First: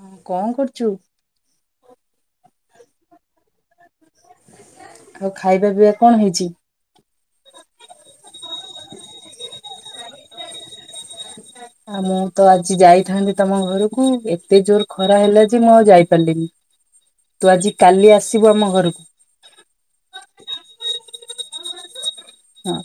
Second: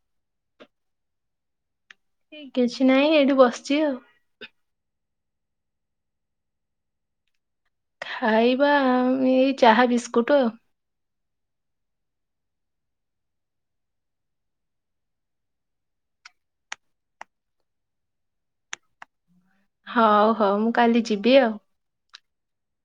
ହଁ କଣ କରୁଛୁ? କିଛି ନାଇଁ ଏଇଠି ବସିଛି ଆଉ। ଆଉ ଖାଇବା ପିଇବା କଣ ହେଇଛି? ଖାଇବା ମି ଇଏ ଚାହା ବିସ୍ କୁଟ ଆ ମୁଁ ତ ଆଜି ଯାଇଥାନ୍ତି ତମ ଘରକୁ ଏତେ ଜୋରରେ ଖରା ହେଲା ଯେ ମୁଁ ଆଉ ଯାଇପାରିଲିନି। ତୁ ଆଜି କାଲି ଆସିବୁ ଆମ ଘରକୁ। ହଉ ହଉ ମୁଁ କାଲି ଯିବି ଆଉ ହଁ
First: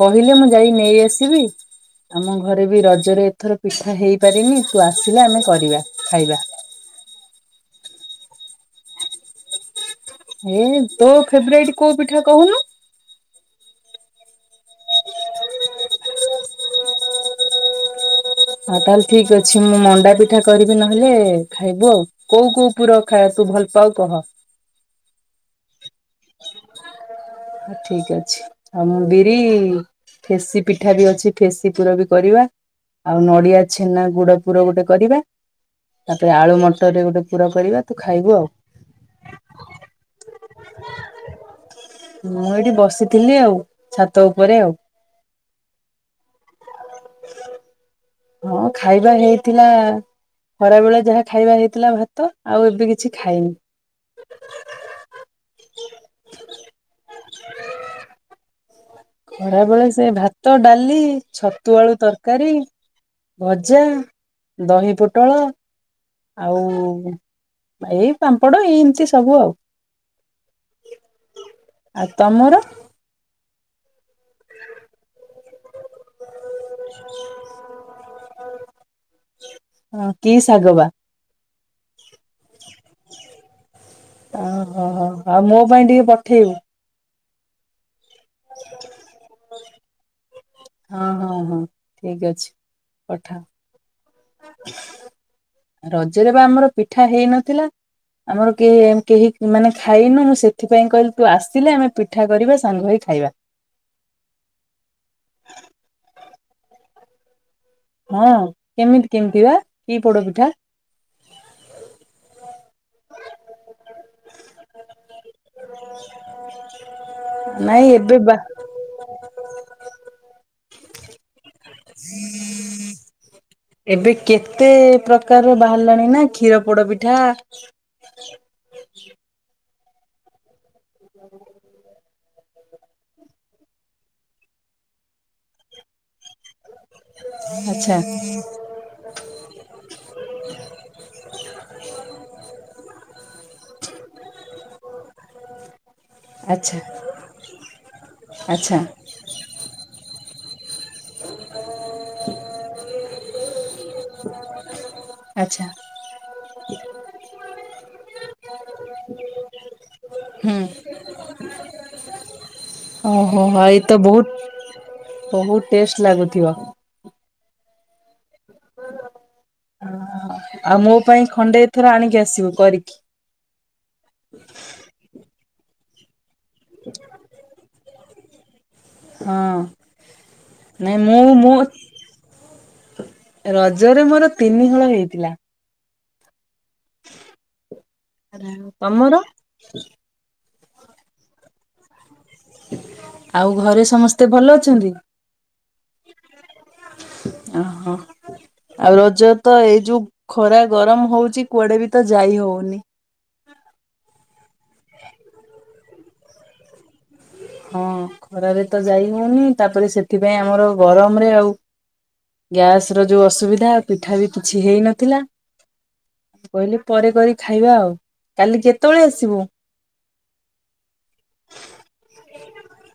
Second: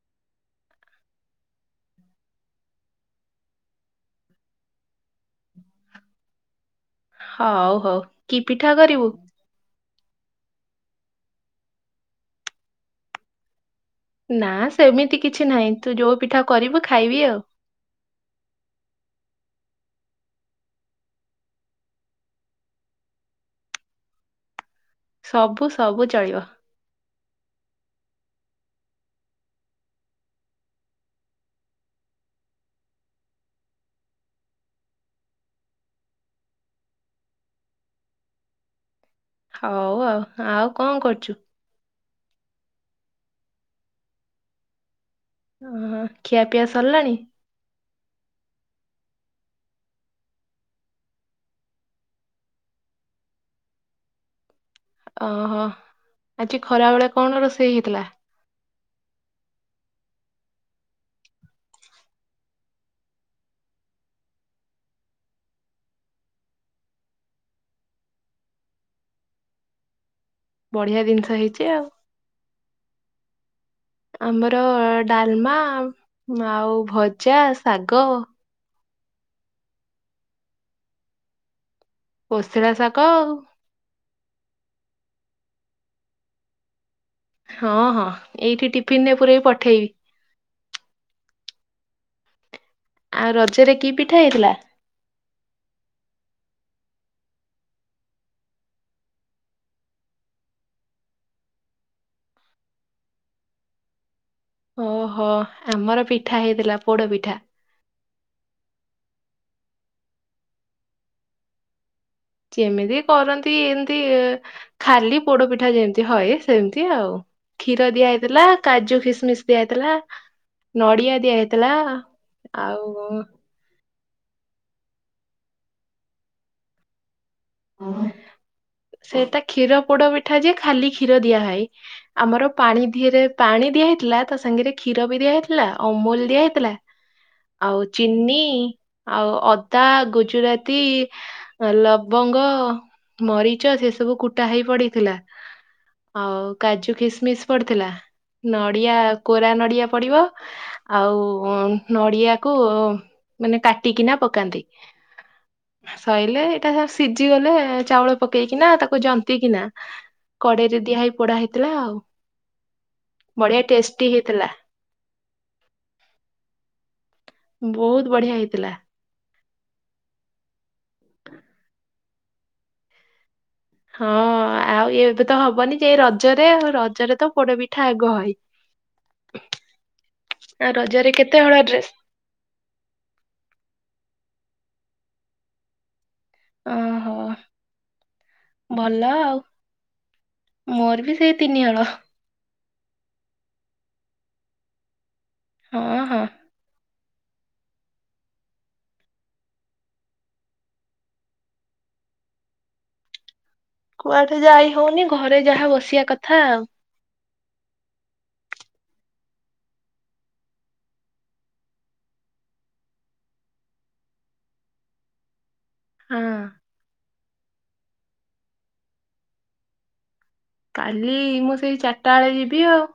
କହିଲେ ମୁଁ ଯାଇ ନେଇଆସିବି। ଆମ ଘରେ ବି ରଜରେ ଏଥର ପିଠା ହେଇପାରିନି ତୁ ଆସିଲେ ଆମେ କରିବା ଖାଇବା। ହଉ ହଉ କି ପିଠା କରିବୁ? ହେ ତୋ ଫେବରାଇଟି କୋଉ ପିଠା କହୁନୁ? ନା ସେମିତି କିଛି ନାହିଁ ତୁ ଯୋଉ ପିଠା କରିବୁ ଖାଇବି ଆଉ। ଆଉ ତାହେଲେ ଠିକ ଅଛି ମୁଁ ମଣ୍ଡା ପିଠା କରିବି ନହେଲେ ଖାଇବୁ ଆଉ। କୋଉ କୋଉ ପୁର ଖାଇବା ତୁ ଭଲ ପାଉ କହ? ସବୁ ସବୁ ଚଳିବ। ହଉ ଠିକ ଆଉ ମୁଁ ବିରି ଫେସି ପିଠା ବି ଅଛି ଫେସି ପୁର ବି କରିବା। ଆଉ ନଡିଆ ଛେନା ଗୁଡ ପୁର ଗୋଟେ କରିବା। ତାପରେ ଆଳୁ ମଟରରେ ଗୋଟେ ପୁର କରିବା। ତୁ ଖାଇବୁ ଆଉ ହଉ ଆଉ ଆଉ କଣ କରୁଛୁ? ମୁଁ ଏଇଠି ବସିଥିଲି ଆଉ ଛାତ ଉପରେ ଆଉ ଅ ହଁ ଖିଆପିଆ ସରିଲାଣି ହଁ ଖାଇବା ହେଇଥିଲା ଖରା ବେଳେ ଯାହା ଖାଇବା ହେଇଥିଲା ଭାତ ଆଉ ଏବେ କିଛି ଖାଇନି। ଓହୋ ଆଜି ଖରା ବେଳେ କଣ ରୋଷେଇ ହେଇଥିଲା? ଖରାବେଳେ ସେ ଭାତ ଡାଲି ଛତୁଆଳୁ ତରକାରୀ ଭଜା ଦହି ପୋଟଳ ଆଉ ଏଇ ପାମ୍ପଡ଼ ଏଇ ଏମିତି ସବୁ ଆଉ ବଢିଆ ଜିନିଷ ହେଇଛି ଆଉ ଆମର ଡାଲମା ଆଉ ଆଉ ଭଜା ଶାଗ ହଁ କି ଶାଗ ବା କୋଷିଳା ଶାଗ ଆଉ ଓହୋ ହୋ ଆଉ ମୋ ପାଇଁ ଟିକେ ପଠେଇବୁ। ହଁ ହଁ। ଏଇଠି ଟିଫିନ ରେ ପୁରେଇବି ପଠେଇବି। ହଁ ହଁ ହଁ ଠିକ ଅଛି। ଆଉ ପଠାଅ ରଜରେ କି ପି [inaudible] ରଜରେ ବା ଆମର ପିଠା ହେଇନଥିଲା ଆମର କେ କେହି ମାନେ ଖାଇନୁ ମୁଁ ସେଥିପାଇଁ କହିଲି ତୁ ଆସିଲେ ଆମେ ପିଠା କରିବା ସାଙ୍ଗ ହେଇ ଖାଇବା। ଅହୋ ଆମର ପିଠ ପିଠା ହେଇଥିଲା ପୋଡ ପିଠା। ହଁ କେମିତି କେମିତି ବା କି ପୋଡ ପିଠା? ଯେମିତି କରନ୍ତି ଏମିତି ଖାଲି ପୋଡପିଠା ଯେମତି ହଏ ସେମିତି ଆଉ କ୍ଷୀର ନାଇଁ ଦିଆ ଏବେ ବା ହେଇଥିଲା କାଜୁ କିସମିସ ଦିଆ ହେଇଥିଲା। ନୋଡ଼ିଆ ଦିଆ ହେ ଥିଲା ଆଉ ଏବେ କେତେ ପ୍ରକାରର ବାହାରିଲାଣି ନା କ୍ଷୀର ପୋଡ ପିଠା ସେଟା କ୍ଷୀର ପୋଡ଼ ପିଠା ଯେ ଖାଲି କ୍ଷୀର ଦିଆହଏ। ଆମର ପାଣିିରେ ଦିହରେ ପାଣି ଦିଆହଇଥିଲା ତା ସାଙ୍ଗରେ କ୍ଷୀର ବି ଦିଆହଇଥିଲା ଅମୁଲ ଦିଆ ହେଇଥିଲା। ଆଉ ଆଚ୍ଛା ଚିନି ଆଉ ଅଦା ଗୁଜୁରାତି ଲବ ଗ ମରିଚ ସେ ସବୁ କୁଟା ହେଇ ପଡିଥିଲା। ଆଉ ଆଚ୍ଛା କାଜୁ କିସମିସ ପଡିଥିଲା ଆଚ୍ଛା ନଡିଆ କୋରା ନଡିଆ ପଡିବ। ଆଉ ନଡିଆକୁ ମାନେ କାଟିକିନା ପକାନ୍ତି ଆଚ୍ଛା ସଇଲେ ଏଇଟା ସ ଭିଜି ଗଲେ ଚାଉଳ ପକେଇକିନା ତାକୁ ଜନ୍ତି କିିନା ହୁଁ କଡେଇରେ ଦିଆ ହେଇ ପୋଡା ହେଇଥିଲା ଆଉ। ଓହୋ ହ ବଢିଆ ହ ଏଇତ ଟେଷ୍ଟି ହେଇଥିଲା ବହୁତ ବହୁତ ଟେଷ୍ଟ ଲାଗୁଥିବ। ବହୁତ ବଢିଆ ହେଇଥିଲା। [inaudible] ଆଉ ମୋ ପାଇଁ ଖଣ୍ଡେ ଏଥର ଆଣିକି ଆସ ଆସିବୁ କରିକି ହଁ ଆଉ ଏବେ ତ ହବନି ସେ ରଜ ରଜରେ ଆଉ ରଜରେ ତ ପୋଡ ପିଠା ଆଗ ଘ ଇ ହଁ ନାଇଁ ରଜରେ ମୁଁ କେତେ ମୁଁ ହଳ ଡ୍ରେସ୍? ରଜରେ ମୋର ତିନି ଳ ହେଇଥିଲା। ଓହୋ ଭଲ ତମର? ଆଉ ମୋର ବି ସେଇ ତିନି ହଳ। ଆଉ ଘରେ ସମସ୍ତେ ଭଲ ଅଛନ୍ତି? ହଁ ହଁ ଓହୋ ଆଉ ରଜ ତ ଏଇ ଯୋଉ ଖରା ଗରମ ହଉଛି କୁଆଡେ ବି ତ ଯାଇ ହଉନି କୁଆଡେ ଯାଇ ହଉନି ଘରେ ଯାହା ବସିବା କଥା ଆଉ ହଁ ଖରାରେ ତ ଯାଇ ହଉନି ତାପରେ ସେଥିପାଇଁ ଆମର ଗରମରେ ଆଉ ଗ୍ୟାସ ର ଯୋଉ ଅସୁବିଧା ପିଠା ବି କିଛି ହେଇନଥିଲା। ହଁ କହିଲି ପରେ କରିି ଖାଇବା ଆଉ କାଲି କେତେବେଳେ ଆସିବୁ? କାଲି ମୁଁ ସେଇ ଚା ଟା ବେଳେ ଯିବି ଆଉ।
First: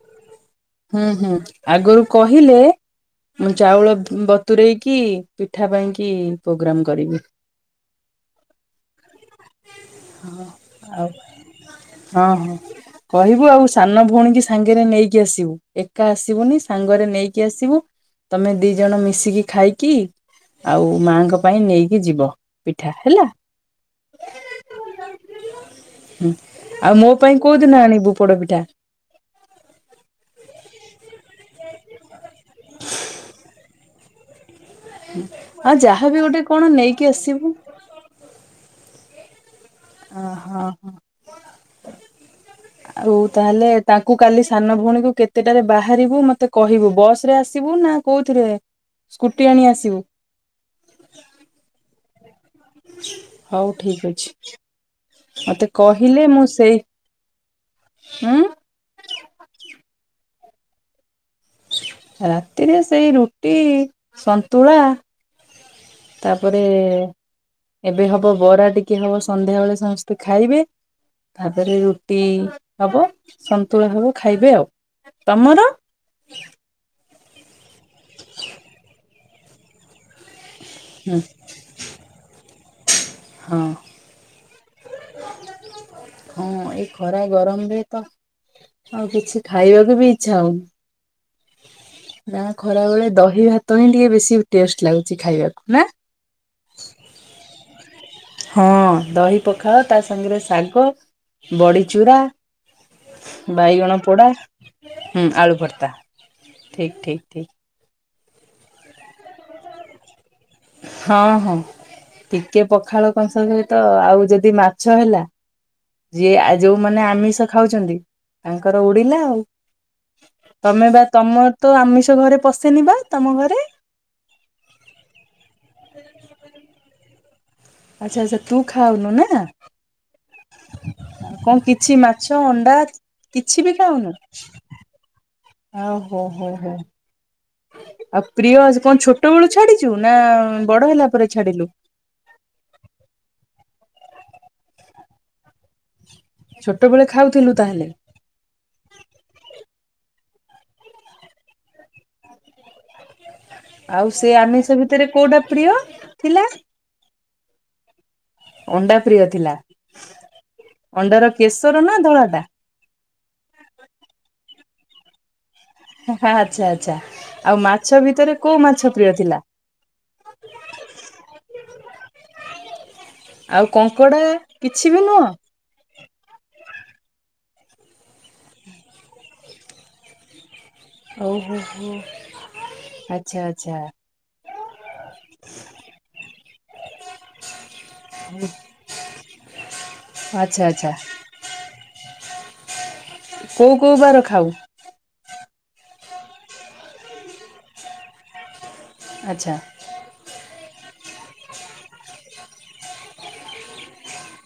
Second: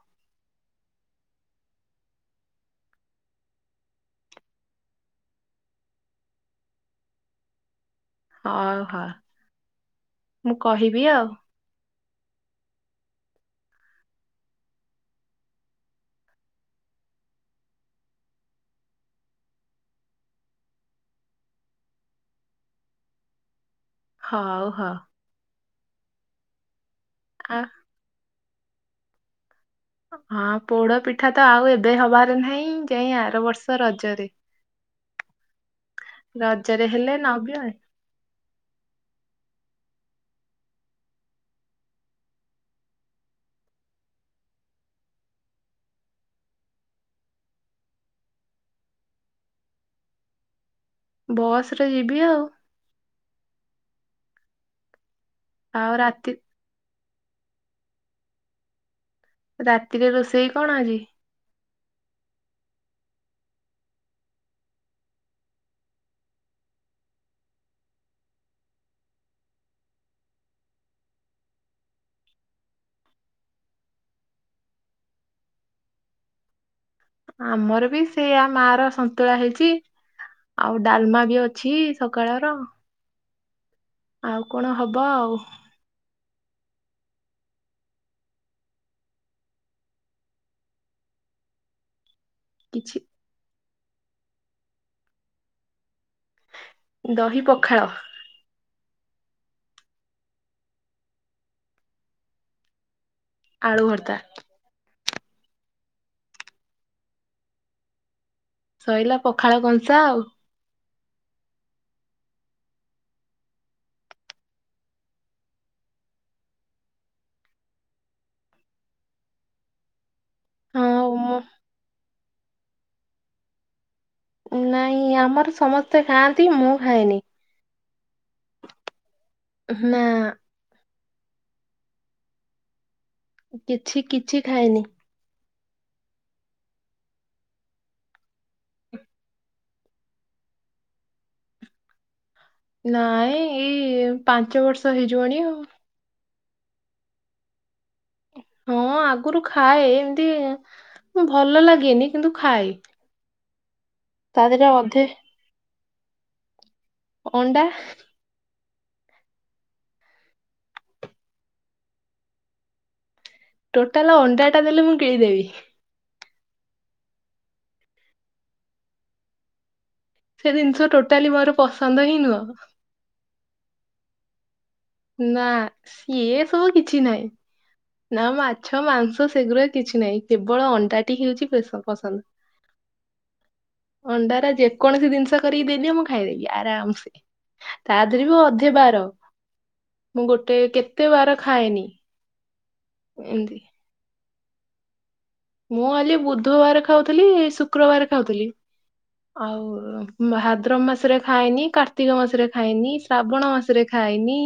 ହୁଁ ହୁଁ ଆଗରୁ କହିଲେ ମୁଁ ଚାଉଳ ବତରେଇକି ପିଠା ପାଇଁକି ପ୍ରୋଗ୍ରାମ କରିବି। ହଉହୋ ମୁଁ କହିବି ଆଉ ହଁ ହଁ କହିବୁ ଆଉ ସାନ ଭଉଣୀ କି ସାଙ୍ଗରେ ନେଇକି ଆସିବୁ। ଏକା ଆସିବୁନି ସାଙ୍ଗରେ ନେଇକି ଆସିବୁ ତମେ ଦି ଜଣ ମିଶିକି ଖାଇକି ଆଉ ମାଙ୍କ ପାଇଁ ନେଇକି ଯିବ ପିଠା ହେଲା। ହଉ ହଉ ହୁଁ। ଆଉ ମୋ ପାଇଁ କୋଉ ଆ ଦିନ ଆଣିବୁପୋଡପି ଟା ହଁ ପୋଡ ପିଠା ତ ଆଉ ଏବେ ହବାର ନାଇଁ ଯାଇଁ ଆର ବର୍ଷ ର ରଜରେ ଆଉ ଯାହାଵି ଗୋଟେ କଣ ରଜରେ ନେଇକି ହେଲେ ନବି ଆସିବୁ ଆଉ ଓହଁ ହ ଆଉ ତାହେଲେ ତାଙ୍କୁ କାଲି ସାନ ଭଉଣୀକୁ କେତେଟାରେ ବାହାରିବୁ ମତେ କହିବୁ ବସ ରେ ଆସିବୁ ନା କୋଉଥିରେ ସ୍କୁଟି ଆଣି ଆସିବୁ? ବସ ରେ ଯିବି ଆଉ। ହଉ ଠିକ ଅଛି। ମତେ ଆଉ କହିଲେ ରାତି ମୁଁ ସେଇ ଉ ରାତିରେ ରୋଷେଇ କଣ ଆଜି? ରାତିରେ ସେଇ ରୁଟି ସନ୍ତୁଳା ତାପରେ ଏବେ ହବ ବରା ଟିକେ ହବ ସନ୍ଧ୍ୟା ବେଳେ ସମସ୍ତେ ଖାଇବେ ତାପରେ ରୁଟି ହବ ସନ୍ତୁଳା ହବ ଖାଇବେ ଆଉ ତମର? ଆମର ବି ସେଇୟା ମା ର ସନ୍ତୁଳା ହେଇଛି ଆଉ ହୁଁ ଡାଲମା ବି ଅଛି ସକାଳର ହଁ। ଆଉ କଣ ହବ ଆଉ ହଁ ଏଇ ଖରା ଗରମରେ ତ ଆଉ କିଛି ଖାଇବାକୁ ବି ଇଚ୍ଛା ହଉନି। ନା ଖରା କିଛି ବେଳେ ଦହି ଭାତ ତହିଁ ଟିକେ ବେଶୀ ଟେଷ୍ଟ ଲାଗୁଛି ଖାଇବାକୁ ନାଁ? ଦହି ପଖାଳ ହଁ ଦହି ପଖାଲ ତା ସାଙ୍ଗରେ ଶାଗ ବଡ଼ିଚୂୁରା ଆଳୁ ବାଇଗଣ ଭର୍ତ୍ତା ପୋଡା ହଁ ଆଳୁ ଭର୍ତ୍ତା ଠିକ ଠିକ ଠିକ ସଇଲା ପଖାଳ କଂସା ଆଉ ହଁ ହଁ ଟିକେ ପଖାଳ କଂସା ସହିତ ଆଉ ଯଦି ମାଛ ହେଲା ଯିଏ ଯୋଉମାନେ ଆମିଷ ଖାଉଛନ୍ତି ତାଙ୍କର ଉଡିଲା ଆଉ ତମେ ବା ହଁ ତମ ମୁଁ- ତୁ ଆମିଷ ଘରେ ପଶେନି ବା ତମ ଘରେ ନାଇଁ ଆମର ସମସ୍ତେ ଖାଆନ୍ତି ମୁଁ ଖାଏନି। ଆଛା ଆଛା ତୁ ଖାାଉନୁ ନା ନା ଆଉ କଣ କିଛି ମାଛ ଅଣ୍ଡା କିଛି ବି କିଛି ଖାଉନୁ କିଛି ଖାଏନି ଓ ହୋ ହୋ ହୋ। ଆଉ ପ୍ରିୟ ଆ କଣ ଛୋଟ ବେଳୁ ଛାଡିଚୁ ନା ବଡ ହେଲା ପରେ ଛାଡିଲୁ? ନାଇଁ ଏଇ ପାଞ୍ଚ ବର୍ଷ ହେଇଯିବଣି ଆଉ ଛୋଟବେଳେ ଖାଉଥିଲୁ ତାହେଲେ? ହଁ ଆଗରୁ ଖାଏ ଏମିତି ଭଲ ଲାଗେନି କିନ୍ତୁ ଖାଏ। ଆଉ ସେ ତା ଦେହରେ ଆମିଷ ଅଧେ ଭିତରେ କୋଉଟା ପ୍ରିୟ? ଥିଲା ଅଣ୍ଡା ଅଣ୍ଡା ପ୍ରିୟ ଥିଲା ଅଣ୍ଡାର କେଶର ନା ଧଳାଟା? ଟୋଟାଲ ଅଣ୍ଡାଟା ଦେଲେ ମୁଁ ଗିଳିଦେବି। ଆଚ୍ଛା ଆଚ୍ଛା ଆଉ ମାଛ ଭିତରେ କୋଉ ମାଛ ପ୍ରିୟ ଥିଲା? ସେ ଜିନିଷ ଟୋଟାଲି ମୋର ପସନ୍ଦ ହିଁ ନୁହଁ। ଆଉ କଙ୍କଡ଼ା? କିଛି ବି ନୁହଁ? ନା ସିଏ ସବୁ କିଛି ନାହିଁ। ନା ମାଛ ମାଂସ ସେଗୁରା କିଛି ନାହିଁ କେ କେବଳ ଅଣ୍ଡାଟି ହେଉଛି ଓହୋ ପେ ହୋ। ପସନ୍ଦ ଆଚ୍ଛା ଆଚ୍ଛା ଅଣ୍ଡାର ଯେକୌଣସି ଜିନିଷ କରିକି ଦେଲି ମୁଁ ଖାଇଦେବି ଆରାମସେ ତା ଦେହରେ ବି ଅଧେ ବାର ମୁଁ ଗୋଟେ ଆଚ୍ଛା ଆଚ୍ଛା କେତେ ବାର ଖାଏନି। ଏମିତି କୋଉ କୋଉ ବାର ଖା ହଉ। ମୁଁ ଆଜି ବୁଧୁବାର ଖାଉଥିଲି ଶୁକ୍ରବାର ଖାଉଥିଲି ଆଚ୍ଛା ଆଉ ମାହା ଭାଦ୍ରମ ମାସରେ ଖାଏନି କାର୍ତ୍ତିକ ମାସରେ ଖାଏନି ଶ୍ରାବଣ ମାସରେ ଖାଏନି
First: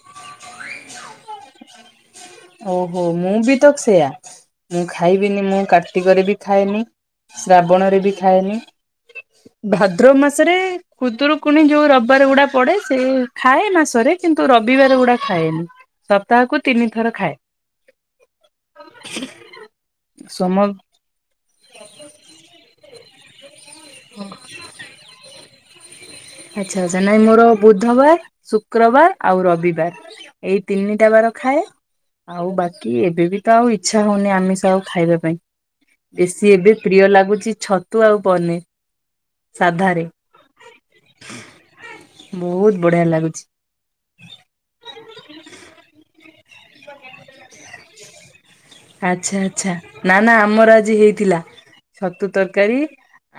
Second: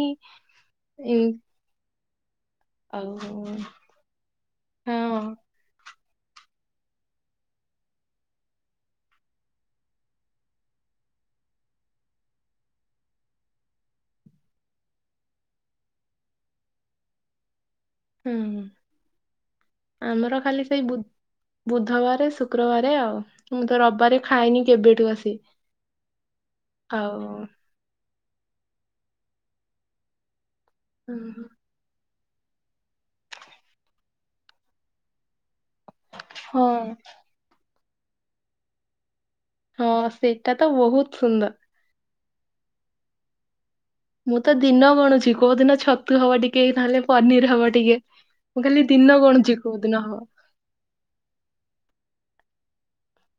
ଓହୋ ଆଉ ମୁଁ ବି ତ ହଁ ସେୟା ମୁଁ ଖାଇବିନି ମୁଁ କା କାର୍ତ୍ତିକରେ ବି ଖାଏନି ଶ୍ରାବଣରେ ବି ଖାଏନି ଭାଦ୍ରବ ମାସେରେ ଖୁଦରୁକୁୁଣି ଯୋଉ ରବିବାର ଗୁଡା ପଡେ ସେ ଖାଏ ମାସରେ କିନ୍ତୁ ରବିବାରେ ଗୁଡା ଖାଏନି ସପ୍ତାହକୁ ତିନି ଥର ଖାଏ। ହୁଁ ଆମର ଖାଲି ସୋମ ସେଇ ବୁ ବୁଧବାରେ ଶୁକ୍ରବାରେ ଆଉ ମୁଁ ତ ରବିବାରେ ଖାଏନି କେବେଠୁ ଆସି। ଆଚ୍ଛା ଆଚ୍ଛା ନାଇଁ ମୋର ଆଉ ବୁଧବାର ଶୁକ୍ରବାର ଆଉ ରବିବାର। ଏଇ ତିନିଟା ବାର ହୁଁ, ଖାଏ। ଆଉ ବାକି ଏବେ ବି ତ ଆଉ ଇଚ୍ଛା ହଉନି ଆମିଷ ଆଉ ଖାଇବା ପାଇଁ। ବେଶୀ ଏବେ ହଁ ପ୍ରିୟ ଲାଗୁଚି ଛ ତୁ ଆଉ। [unintelligible] ହଁ ସେଇଟା ତ ବ ବହୁତ ସୁନ୍ଦର ବହୁତ ବଢିଆ ଲାଗୁଚି। ମୁଁ ତ ଦିନ ଗଣୁଛି କୋଉ ଦିନ ଛତୁ ହବ ଟି କେ ତାହେଲେ ପନିର ହବ ଟିକେ ମୁଁ ଖାଲି ଦିନ ଆଚ୍ଛା ଗଣୁଛି ଆଚ୍ଛା କୋଉ ଦିନ ନା ହବ ନା ଆମର ଆଜି ହେଇଥିଲା ଛତୁ ତର ତରକାରୀ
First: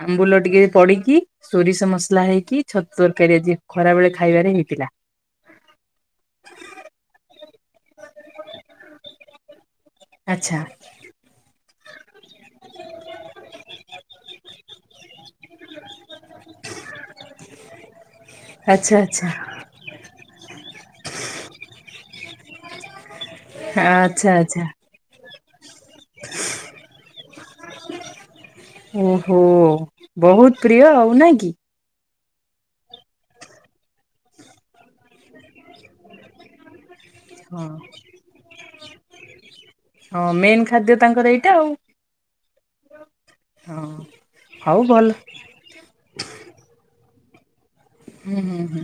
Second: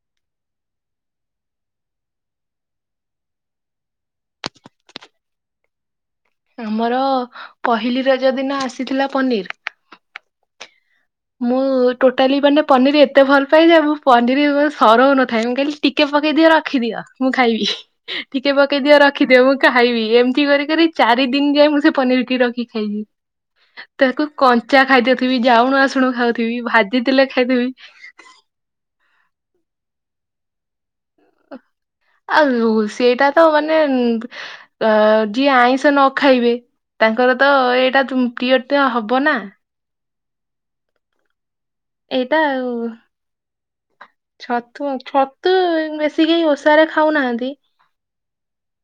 ଆମ୍ବୁଲ ଟିକେ ପଡିକି ସୋରିଷ ମସଲା ହେଇକି ଛତୁ ତରକାରୀ ଆଜି ଖରା ବେଳେ ଖାଇବାରେ ହେଇଥିଲା। ଆମର ପହିଲି ରଜ ଦିନ ଆସିଥିଲା ପନିର। ଆଚ୍ଛା। ମୁଁ ଟୋଟାଲି ମାନେ ପନିର ଏତେ ଭଲ ପାଏ ଯେ ମୁଁ ପନିର ସରଉ ନଥାଏ ମୁଁ କହିଲି ଟିକେ ପକେଇ ଦିଅ ରଖିଦିଅ ମୁଁ ଖାଇବି ଟିକେ। ଟିକେ ଆଚ୍ଛା ପକେଇଦିଅ ଆଚ୍ଛା ରଖିଦିଅ ମୁଁ ଖାଇବି ଏମିତି କରି ଚାରି ଦିନ ଯାଏ ମୁଁ ସେ ପନିର କି ରଖି ଖାଇଛିି। ତାକୁ ଆଚ୍ଛା ଆଚ୍ଛା। କଞ୍ଚା ଖାଇଦି ସିଏବି ଯାଉଣୁ ଆସୁଣୁ ଶୁଣୁ ଖାଉଥିବି ଭାଜିଥିଲେ ଖାଇଦେବି। ଓହୋ ବହୁତ ପ୍ରିୟ ଆଉ। [unintelligible] କି ଆଉ ସେଇଟା ତ ମାନେ ଯିଏ ଆଇଁଷ ନ ଖାଇବେ ତାଙ୍କର ତ ହଁ। ଏଇଟା ପ୍ରିୟ ତ ହବ ନା। ହଁ ମେନ୍ ଖାଦ୍ୟ ତାଙ୍କର ଏଇଟା ଆଉ। ଏଇଟା ଆଉ ହଁ ହଉ ଛତୁ ଭଲ ଛତୁ ବେଶି କେହି ଓଷାରେ ଖାଉନାହାନ୍ତି। ହୁଁ ହୁଁ ହୁଁ।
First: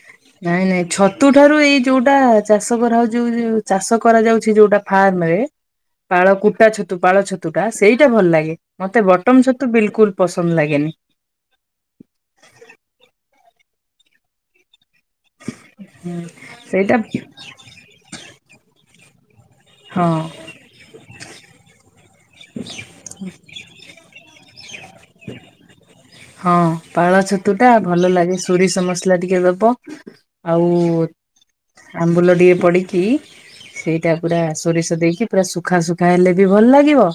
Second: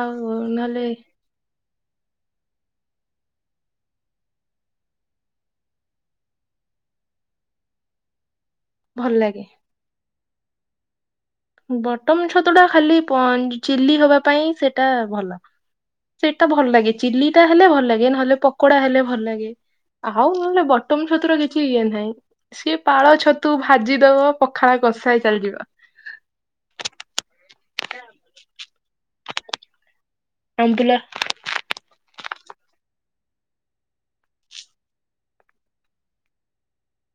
ଆଉ ନାଇଁ ନାଇଁ ନହେଲେ ଛତୁ ଠାରୁ ଏଇ ଯୋଉଟା ଚାଷ କରାଉ ଯୋଉ ଯୋଉ ଚାଷ କରାଯାଉଛି ଯୋଉଟା ଫାର୍ମ ରେ ପାଳ କୁଟା ଛତୁ ପାଳ ଛତୁ ଟା ସେଇଟା ଭଲ ଲାଗେ। ମତେ ଭଲ ଲାଗେ। ବଟମ ଛତୁ ବିଲକୁଲ ପସନ୍ଦ ଲାଗେନି। ବଟମ ଛତୁ ଟା ଖାଲି ପ ଚିଲି ହବା ପାଇଁ ସେ ଟା ଭଲ ସେଇଟା ଭଲ ସେଇଟା ଭଲ ଲାଗେ ଚିଲି ଟା ହେଲେ ଭଲ ଲାଗେ ନହେଲେ ପ ପକୋଡ଼ା ହେଲେ ଭଲ ଲାଗେ। ହଁ ଆଉ ନହେଲେ ବଟନ ଛତୁର କିଛି ଇଏ ନାହିଁ। ସିଏ ପାଳ ଛତୁ ଭାଜି। ଦେବ ପଖାଳ କସାଏ ଚାଲିଯିବ। ହଁ ପାଳଛ ତୁଟା ଭଲ ଲାଗେ ସୋରିଷ ମ ମସଲା ଟିକେ ଦବ। ଆଉ ଆମ୍ବୁଲା ଆମ୍ବୁଲ [inaudible] ପଡିକି ସେଇଟା ପୁରା ସୋରିଷ ଦେଇକି ପୁରା ଶୁଖା ଶୁଖା ହେଲେ ବି ଭଲ ଲାଗିବ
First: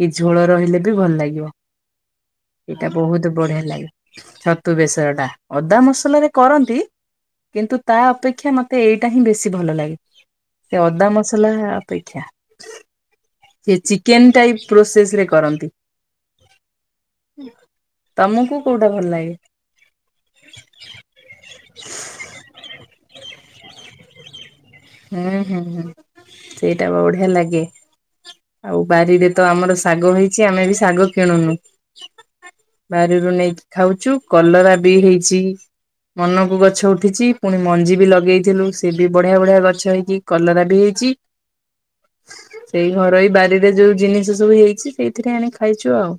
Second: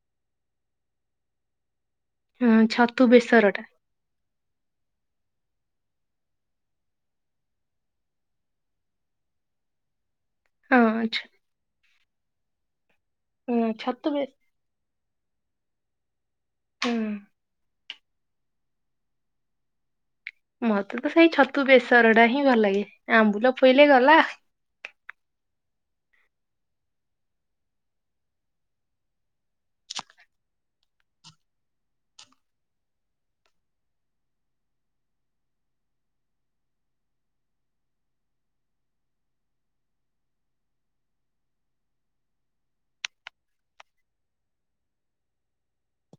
କି ଝୋଳ ରହିଲେ ବି ଭଲ ଲାଗିବ। ହୁଁ ଏଇଟା ଛତୁ ବହୁତ ବେସର୍ ବଢିଆ ଲାଗେ ଛତ୍ ତୁ ବେସରଟା, ଅଦା ମସଲାରେ କରନ୍ତି କିନ୍ତୁ ତା ଅପେକ୍ଷା ମୋତେ ଏଇଟା ହିଁ ବେଶୀ ଭଲ ଲାଗେ। ହଁ ସେ ଅଦା ଛ- ମସଲା ଅପେକ୍ଷା, ହଁ ସେ ଛତୁ ଚିକେନ୍ ବେଶ ଟାଇପ୍ ପ୍ରୋସେସରେ କରନ୍ତି। ହୁଁ। ତମକୁ କୋଉଟା ଭଲ ଲାଗେ? ମତେ ତ ସେଇ ଛତୁ ବେସରଟା ହିଁ ଭଲ ଲାଗେ, ଆମ୍ବୁଲ ପଇଲେ ଗଲା। ହୁଁ ହୁଁ ହୁଁ, ସେଇଟା ପା ବଢିଆ ଲାଗେ ଆଉ ବାରିରେ ତ ଆମର ଶାଗ ହେଇଛି ଆମେ ବି ଶାଗ କିଣୁନୁ, ବାରିରୁ ନେଇକି ଖାଉଛୁ, କଲରା ବି ହେଇଛି ମନକୁ ଗଛ ଉଠିଛି ପୁଣି ମଞ୍ଜି ବି ଲଗେଇଥିଲୁ ସେ ବି ବଢିଆ ବଢିଆ ଗ ଗଛ ହେଇକି କଲରା ବି ହେଇଛି, ସେଇ ଘରୋଇ ବାରିରେ ଯୋଉ ଜିନିଷ ସବୁ ହେଇଛି ସେଇଥିରେ ଆଣି ଖାଇଛୁ ଆଉ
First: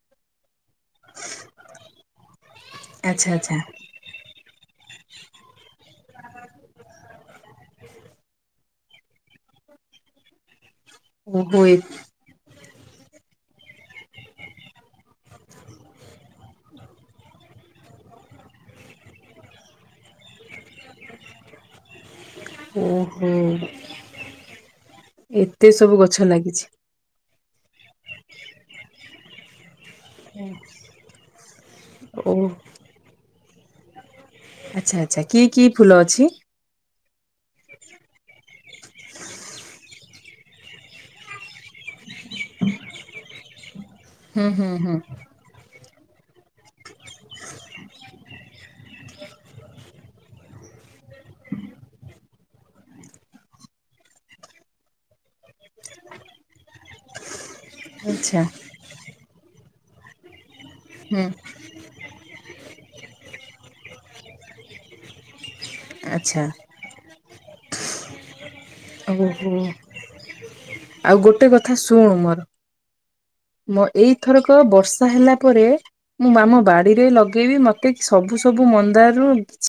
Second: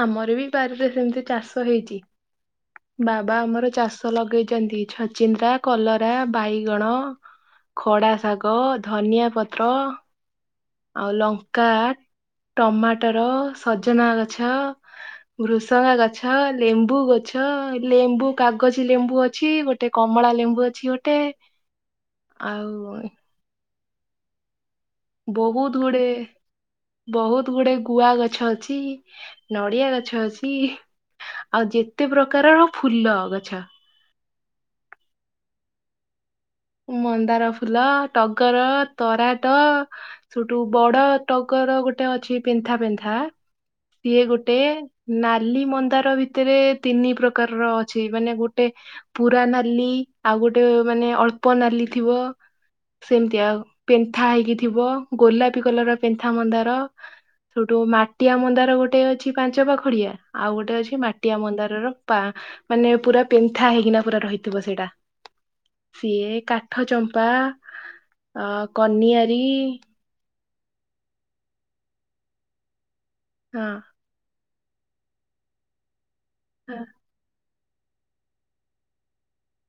ଆମର ବି ବାରିରେ ସେମିତି ଚାଷ ହେଇଚି। ଆଚ୍ଛା ବାବା ଆଚ୍ଛା ଆମର ଚାଷ ଲଗେଇଚନ୍ତି। ଛଚିନ୍ଦ୍ରା କଲରା ବାଇଗଣ ଖଡ଼ା ଶାଗ, ଧନିଆ ପତ୍ର। ଆଉ ଓହୋ ଲଙ୍କା ଏ ଟମାଟର, ସଜନା ଗଛ, ଭୃସଙ୍ଗା ଗଛ, ଲେମ୍ବୁ ଗଛ, ଲେମ୍ବୁ କାଗଜି ଲେମ୍ବୁ ଅଛି, ଗୋଟେ କମଳା ଲେମ୍ବୁ ଅଛି ଗୋଟେ। ଆଉ ଓହୋଃ ଏତେ ସବୁ ଗଛ ଲାଗିଛି। ଗୋଟେ ଗୁଆ ଗଛ ଅଛି ନଡିଆ ଗ ଗଛ ଅଛି ଆଉ ଯେତେ ଓ ପ୍ରକାରର ଫୁଲ ଗ ଆଛା। ଆଚ୍ଛା ଆଚ୍ଛା କି କି ଫୁଲ ଅଛି? ମନ୍ଦାର ଫୁଲ ଟଗର ତରାଟ ସୋଉଠୁ ବଡ ଟଗର ଗୋଟ୍ ଗୋଟେ ଅଛି ପେନ୍ଥା ପେନ୍ଥା ସିଏ ହୁଁ ଗୋଟେ ହୁଁ ହୁଁ ନାଲି ମନ୍ଦ୍ ତାର ଭିତରେ ତିନି ପ୍ରକାରର ଅଛି ମାନେ ଗୋଟ୍ ଗୋଟେ ପୁରା ନାଲି ଆଉ ଗୋଟେ ମାନେ ଅଳ୍ ଳ୍ପ ନାଲି ଥିବ ସେମତି ଆଉ ପେନ୍ଥା ହେଇକି ଥିବ ଗୋଲାପ୍ [inaudible] କଲରର ପେନ୍ଥା ମନ୍ଦାର, ସୋଉଠୁ ହୁଁ। ମାଟିଆ ମନ୍ଦାର ଗୋଟେ ଅଛି। ପାଞ୍ଚ ପାଖୁଡିଆ ଆଉ ଗୋଟେ ଅ ମାଟିଆ ମନ୍ଦାରର ପା ମାନେ ପୁରା ପେନ୍ଥା ହେଇକିନା ପୁରା ରହି ଥିବ ସେଇଟା। ସିଏ ଆଚ୍ଛା କାଠ ଚମ୍ପା ଅ ଓହୋ। କନିଆରୀ ଆଉ ଗୋଟେ କଥା ଶୁଣୁ ମୋର ମୁଁ ଏଇଥରକ ବର୍ଷା ହେଲା ପରେ ମୁଁ ଆମ ହଁ ବାଡିରେ ଲଗେଇବି ମ ସବୁ ସବୁ ମନ୍ଦାର ରୁ